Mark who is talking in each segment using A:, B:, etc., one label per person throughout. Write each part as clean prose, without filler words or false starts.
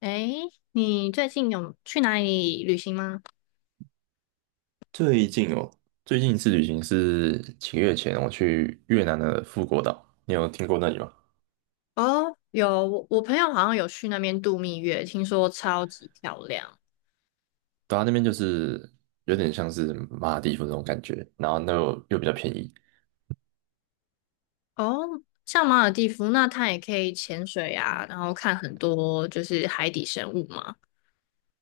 A: 诶，你最近有去哪里旅行吗？
B: 最近哦，最近一次旅行是几个月前，我去越南的富国岛，你有听过那里吗？
A: 哦，有，我朋友好像有去那边度蜜月，听说超级漂亮。
B: 对啊，那边就是有点像是马尔代夫那种感觉，然后那又比较便宜。
A: 哦，像马尔地夫，那它也可以潜水啊，然后看很多就是海底生物嘛。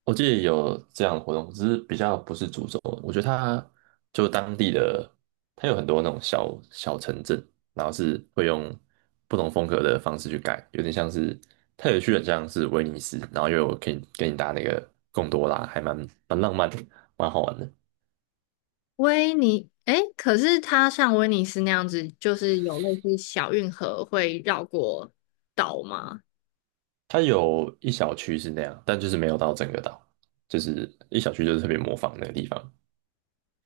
B: 我记得有这样的活动，只是比较不是主轴。我觉得它就当地的，它有很多那种小小城镇，然后是会用不同风格的方式去盖，有点像是它有去很像是威尼斯，然后又有可以给你搭那个贡多拉，还蛮浪漫的，蛮好玩的。
A: 诶，可是它像威尼斯那样子，就是有类似小运河会绕过岛吗？
B: 它有一小区是那样，但就是没有到整个岛，就是一小区就是特别模仿那个地方。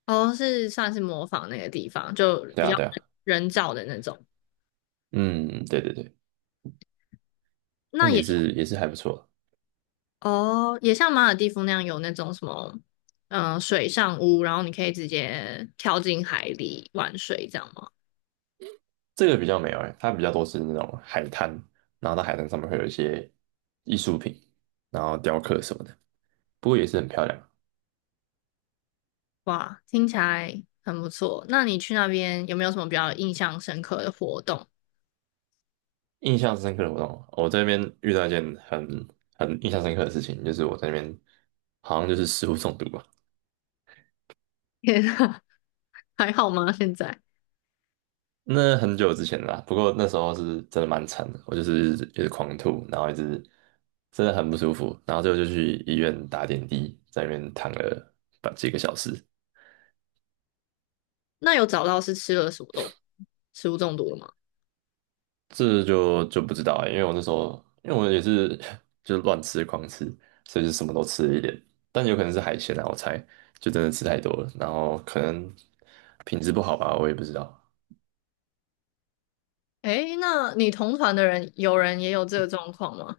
A: 哦，是算是模仿那个地方，就
B: 对
A: 比
B: 啊，
A: 较
B: 对啊，
A: 人造的那种。
B: 嗯，对对对，
A: 那
B: 但也
A: 也。
B: 是也是还不错。
A: 哦，也像马尔地夫那样有那种什么，水上屋，然后你可以直接跳进海里玩水，这样吗？
B: 这个比较没有哎、它比较多是那种海滩，然后到海滩上面会有一些艺术品，然后雕刻什么的，不过也是很漂亮。
A: 哇，听起来很不错。那你去那边有没有什么比较印象深刻的活动？
B: 印象深刻的活动，我这边遇到一件很印象深刻的事情，就是我在那边好像就是食物中毒吧，
A: 天啊，还好吗？现在？
B: 那很久之前了啦，不过那时候是真的蛮惨的，我就是一直狂吐，然后一直真的很不舒服，然后最后就去医院打点滴，在那边躺了把几个小时，
A: 那有找到是吃了什么食物中毒了吗？
B: 这就不知道、欸，因为我也是 就是乱吃狂吃，所以就什么都吃了一点，但有可能是海鲜啊，我猜就真的吃太多了，然后可能品质不好吧，我也不知道，
A: 诶，那你同团的人有人也有这个状况吗？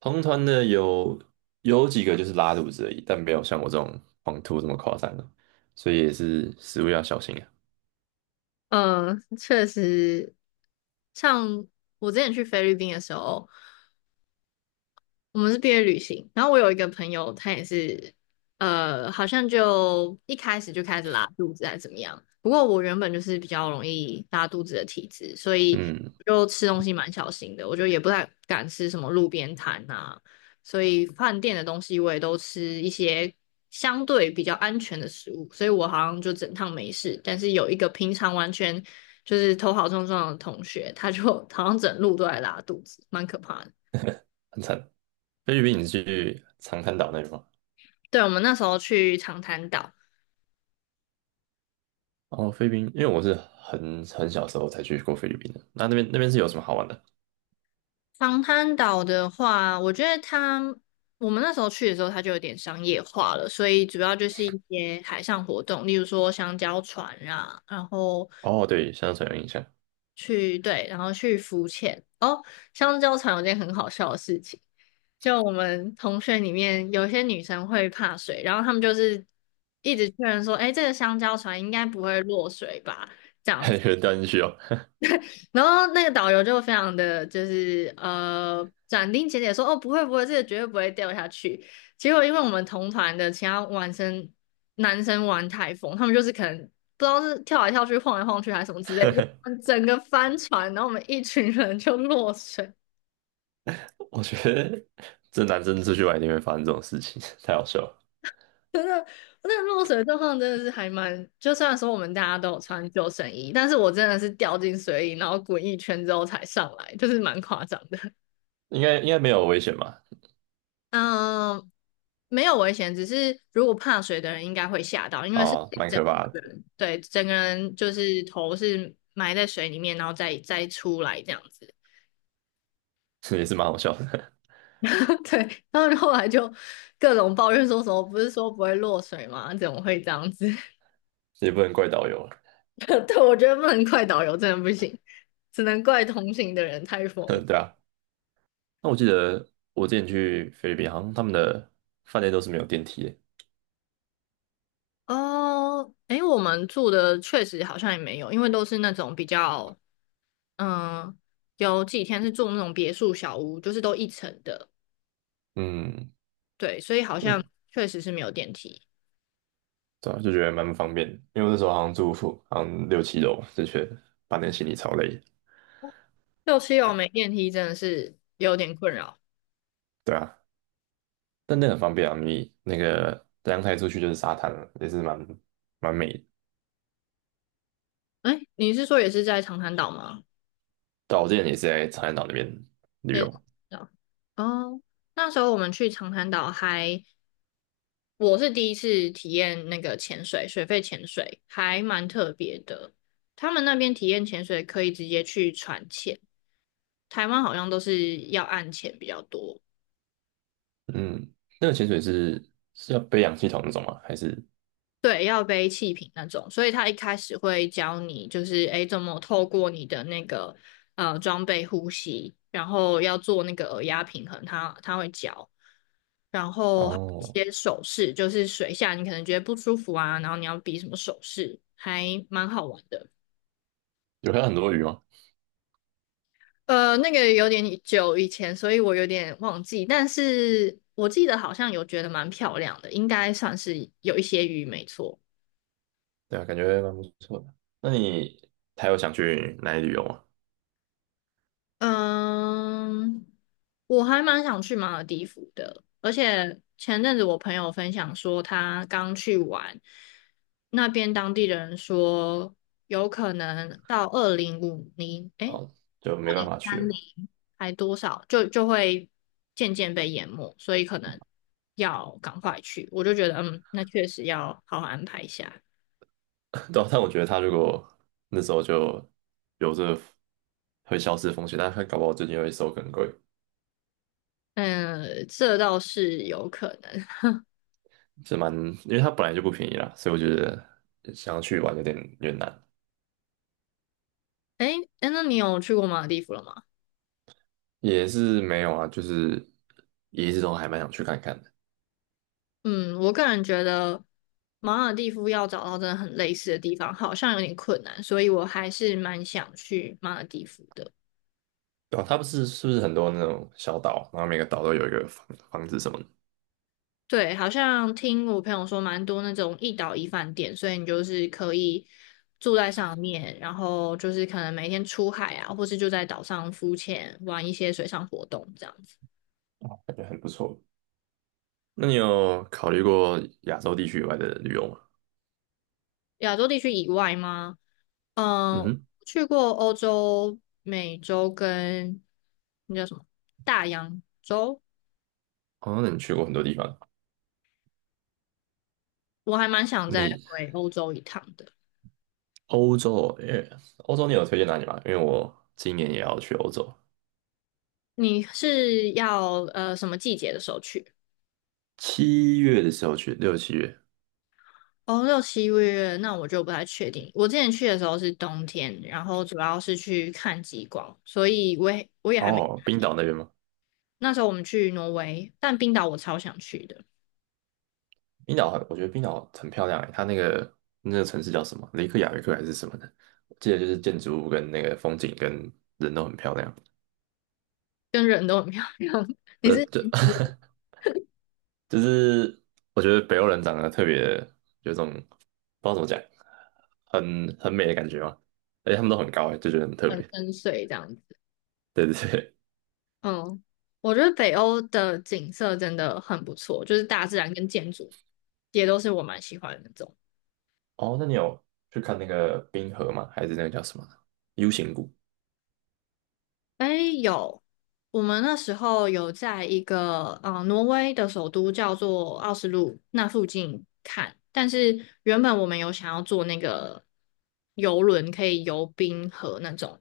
B: 同团的有几个就是拉肚子而已，但没有像我这种狂吐这么夸张的，所以也是食物要小心啊。
A: 嗯，确实，像我之前去菲律宾的时候。我们是毕业旅行，然后我有一个朋友，他也是，好像就一开始就开始拉肚子还是怎么样。不过我原本就是比较容易拉肚子的体质，所以
B: 嗯，
A: 就吃东西蛮小心的，我就也不太敢吃什么路边摊啊，所以饭店的东西我也都吃一些相对比较安全的食物，所以我好像就整趟没事。但是有一个平常完全就是头好壮壮的同学，他就 好像整路都在拉肚子，蛮可怕的。
B: 很惨。菲律宾你是去长滩岛那边吗？
A: 对，我们那时候去长滩岛。
B: 哦，菲律宾，因为我是很小时候才去过菲律宾的，那边是有什么好玩的？
A: 长滩岛的话，我觉得它，我们那时候去的时候，它就有点商业化了，所以主要就是一些海上活动，例如说香蕉船啊，然后
B: 哦，对，香水有印象，
A: 去，对，然后去浮潜。哦，香蕉船有件很好笑的事情，就我们同学里面有些女生会怕水，然后她们就是一直确认说，哎，这个香蕉船应该不会落水吧？
B: 有人掉进去哦。
A: 然后那个导游就非常的就是斩钉截铁说：“哦，不会不会，这个绝对不会掉下去。”结果因为我们同团的其他男生玩太疯，他们就是可能不知道是跳来跳去、晃来晃去还是什么之类的，整个翻船，然后我们一群人就落水。
B: 我觉得这男生出去玩一定会发生这种事情，太好笑了。
A: 真的，那个落水的状况真的是还蛮，就虽然说我们大家都有穿救生衣，但是我真的是掉进水里，然后滚一圈之后才上来，就是蛮夸张的。
B: 应该没有危险吧？
A: 嗯，没有危险，只是如果怕水的人应该会吓到，因为是
B: 啊，蛮
A: 整
B: 可怕的，
A: 个人，对，整个人就是头是埋在水里面，然后再出来这样子。
B: 也是蛮好笑的，
A: 对，然后后来就各种抱怨说什么，不是说不会落水吗？怎么会这样子？
B: 也不能怪导游了
A: 对，我觉得不能怪导游，真的不行，只能怪同行的人太疯。
B: 对啊，那我记得我之前去菲律宾，好像他们的饭店都是没有电梯的。
A: 哦，诶，我们住的确实好像也没有，因为都是那种比较嗯，有几天是住那种别墅小屋，就是都一层的，
B: 嗯
A: 对，所以好像
B: 嗯，
A: 确实是没有电梯。
B: 对啊，就觉得蛮不方便的，因为我那时候好像住宿，好像六七楼，就觉得搬点行李超累的
A: 六七楼没电梯真的是有点困扰。
B: 对啊，但那很方便啊，你那个阳台出去就是沙滩了，也是蛮美的。
A: 哎，你是说也是在长滩岛吗？
B: 对啊我之前也是在长滩岛那边旅
A: 也是长
B: 游。
A: 滩岛。哦，那时候我们去长滩岛还，我是第一次体验那个潜水，水肺潜水还蛮特别的。他们那边体验潜水可以直接去船潜，台湾好像都是要岸潜比较多。
B: 嗯，那个潜水是要背氧气筒那种吗？还是
A: 对，要背气瓶那种，所以他一开始会教你，就是诶怎么透过你的那个装备呼吸，然后要做那个耳压平衡，他会教，然后还有一
B: 哦，
A: 些手势，就是水下你可能觉得不舒服啊，然后你要比什么手势，还蛮好玩的。
B: 有看到很多鱼吗？
A: 那个有点久以前，所以我有点忘记，但是我记得好像有觉得蛮漂亮的，应该算是有一些鱼，没错。
B: 对啊，感觉蛮不错的。那你还有想去哪里旅游吗？
A: 嗯，我还蛮想去马尔地夫的，而且前阵子我朋友分享说，他刚去玩，那边当地人说，有可能到2050，诶，
B: 哦，就没办法去
A: 三
B: 了
A: 零
B: 嘛。
A: 还多少，就会渐渐被淹没，所以可能要赶快去。我就觉得，嗯，那确实要好好安排一下。
B: 对啊但我觉得他如果那时候就有这会消失的风险，但他搞不好最近会收更贵，
A: 嗯，这倒是有可能。
B: 是蛮，因为它本来就不便宜啦，所以我觉得想要去玩有点难，
A: 诶，诶，那你有去过马尔地夫了吗？
B: 也是没有啊，就是也一直都还蛮想去看看的。
A: 嗯，我个人觉得马尔蒂夫要找到真的很类似的地方，好像有点困难，所以我还是蛮想去马尔蒂夫的。
B: 对啊，它不是是不是很多那种小岛，然后每个岛都有一个房子什么的，
A: 对，好像听我朋友说，蛮多那种一岛一饭店，所以你就是可以住在上面，然后就是可能每天出海啊，或是就在岛上浮潜，玩一些水上活动这样子。
B: 感觉很不错。那你有考虑过亚洲地区以外的旅游吗？
A: 亚洲地区以外吗？
B: 嗯
A: 嗯，
B: 哼，
A: 去过欧洲、美洲跟那叫什么大洋洲。
B: 那你去过很多地方。
A: 我还蛮想再
B: 你
A: 回欧洲一趟的。
B: 欧洲，因为欧洲你有推荐哪里吗？因为我今年也要去欧洲，
A: 你是要什么季节的时候去？
B: 七月的时候去，六七月。
A: 哦，六七月，那我就不太确定。我之前去的时候是冬天，然后主要是去看极光，所以我也还没。
B: 哦，冰岛那边吗？
A: 那时候我们去挪威，但冰岛我超想去的，
B: 冰岛很，我觉得冰岛很漂亮诶，它那个城市叫什么？雷克雅未克还是什么的？我记得就是建筑物跟那个风景跟人都很漂亮。
A: 跟人都很漂亮，你
B: 呃，
A: 是
B: 就 就是我觉得北欧人长得特别有种不知道怎么讲，很美的感觉嘛，而且他们都很高诶，就觉得很特
A: 很
B: 别。
A: 深邃这样子。
B: 对对对，
A: 嗯，我觉得北欧的景色真的很不错，就是大自然跟建筑也都是我蛮喜欢的那种。
B: 哦，那你有去看那个冰河吗？还是那个叫什么 U 型谷？
A: 哎，有，我们那时候有在一个挪威的首都叫做奥斯陆那附近看，但是原本我们有想要坐那个游轮，可以游冰河那种，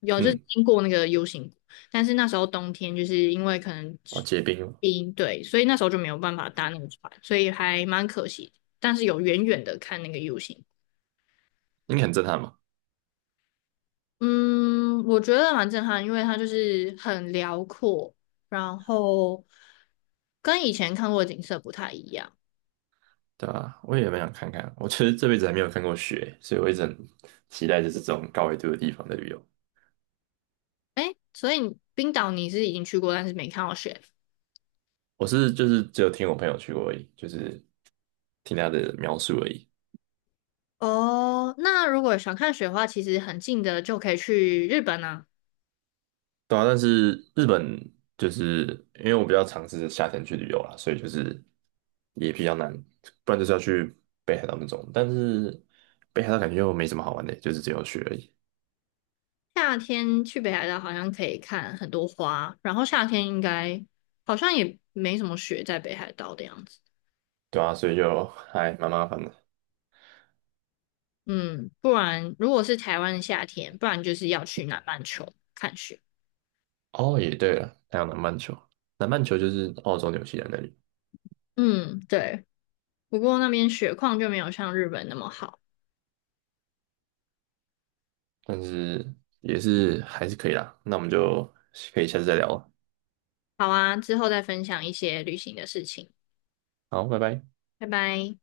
A: 有就是
B: 嗯，
A: 经过那个 U 型谷，但是那时候冬天就是因为可能
B: 哦，结冰了，
A: 冰，对，所以那时候就没有办法搭那个船，所以还蛮可惜。但是有远远的看那个 U 型。
B: 应该很震撼嘛，
A: 嗯，我觉得蛮震撼，因为它就是很辽阔，然后跟以前看过的景色不太一样。
B: 对吧？我也蛮想看看，我其实这辈子还没有看过雪，所以我一直很期待就是这种高纬度的地方的旅游。
A: 诶，所以你冰岛你是已经去过，但是没看到雪。
B: 我是就是只有听我朋友去过而已，就是听他的描述而已。
A: 哦，那如果想看雪的话，其实很近的就可以去日本啊。
B: 对啊，但是日本就是因为我比较尝试夏天去旅游啦，所以就是也比较难，不然就是要去北海道那种。但是北海道感觉又没什么好玩的，就是只有雪而已。
A: 夏天去北海道好像可以看很多花，然后夏天应该好像也没什么雪在北海道的样子。
B: 对啊，所以就还蛮麻烦的。
A: 嗯，不然如果是台湾的夏天，不然就是要去南半球看雪。
B: 哦，也对了，还有南半球，南半球就是澳洲、纽西兰那里，
A: 嗯，对。不过那边雪况就没有像日本那么好。
B: 但是也是还是可以啦。那我们就可以下次再聊了。
A: 好啊，之后再分享一些旅行的事情，
B: 好，拜拜。
A: 拜拜。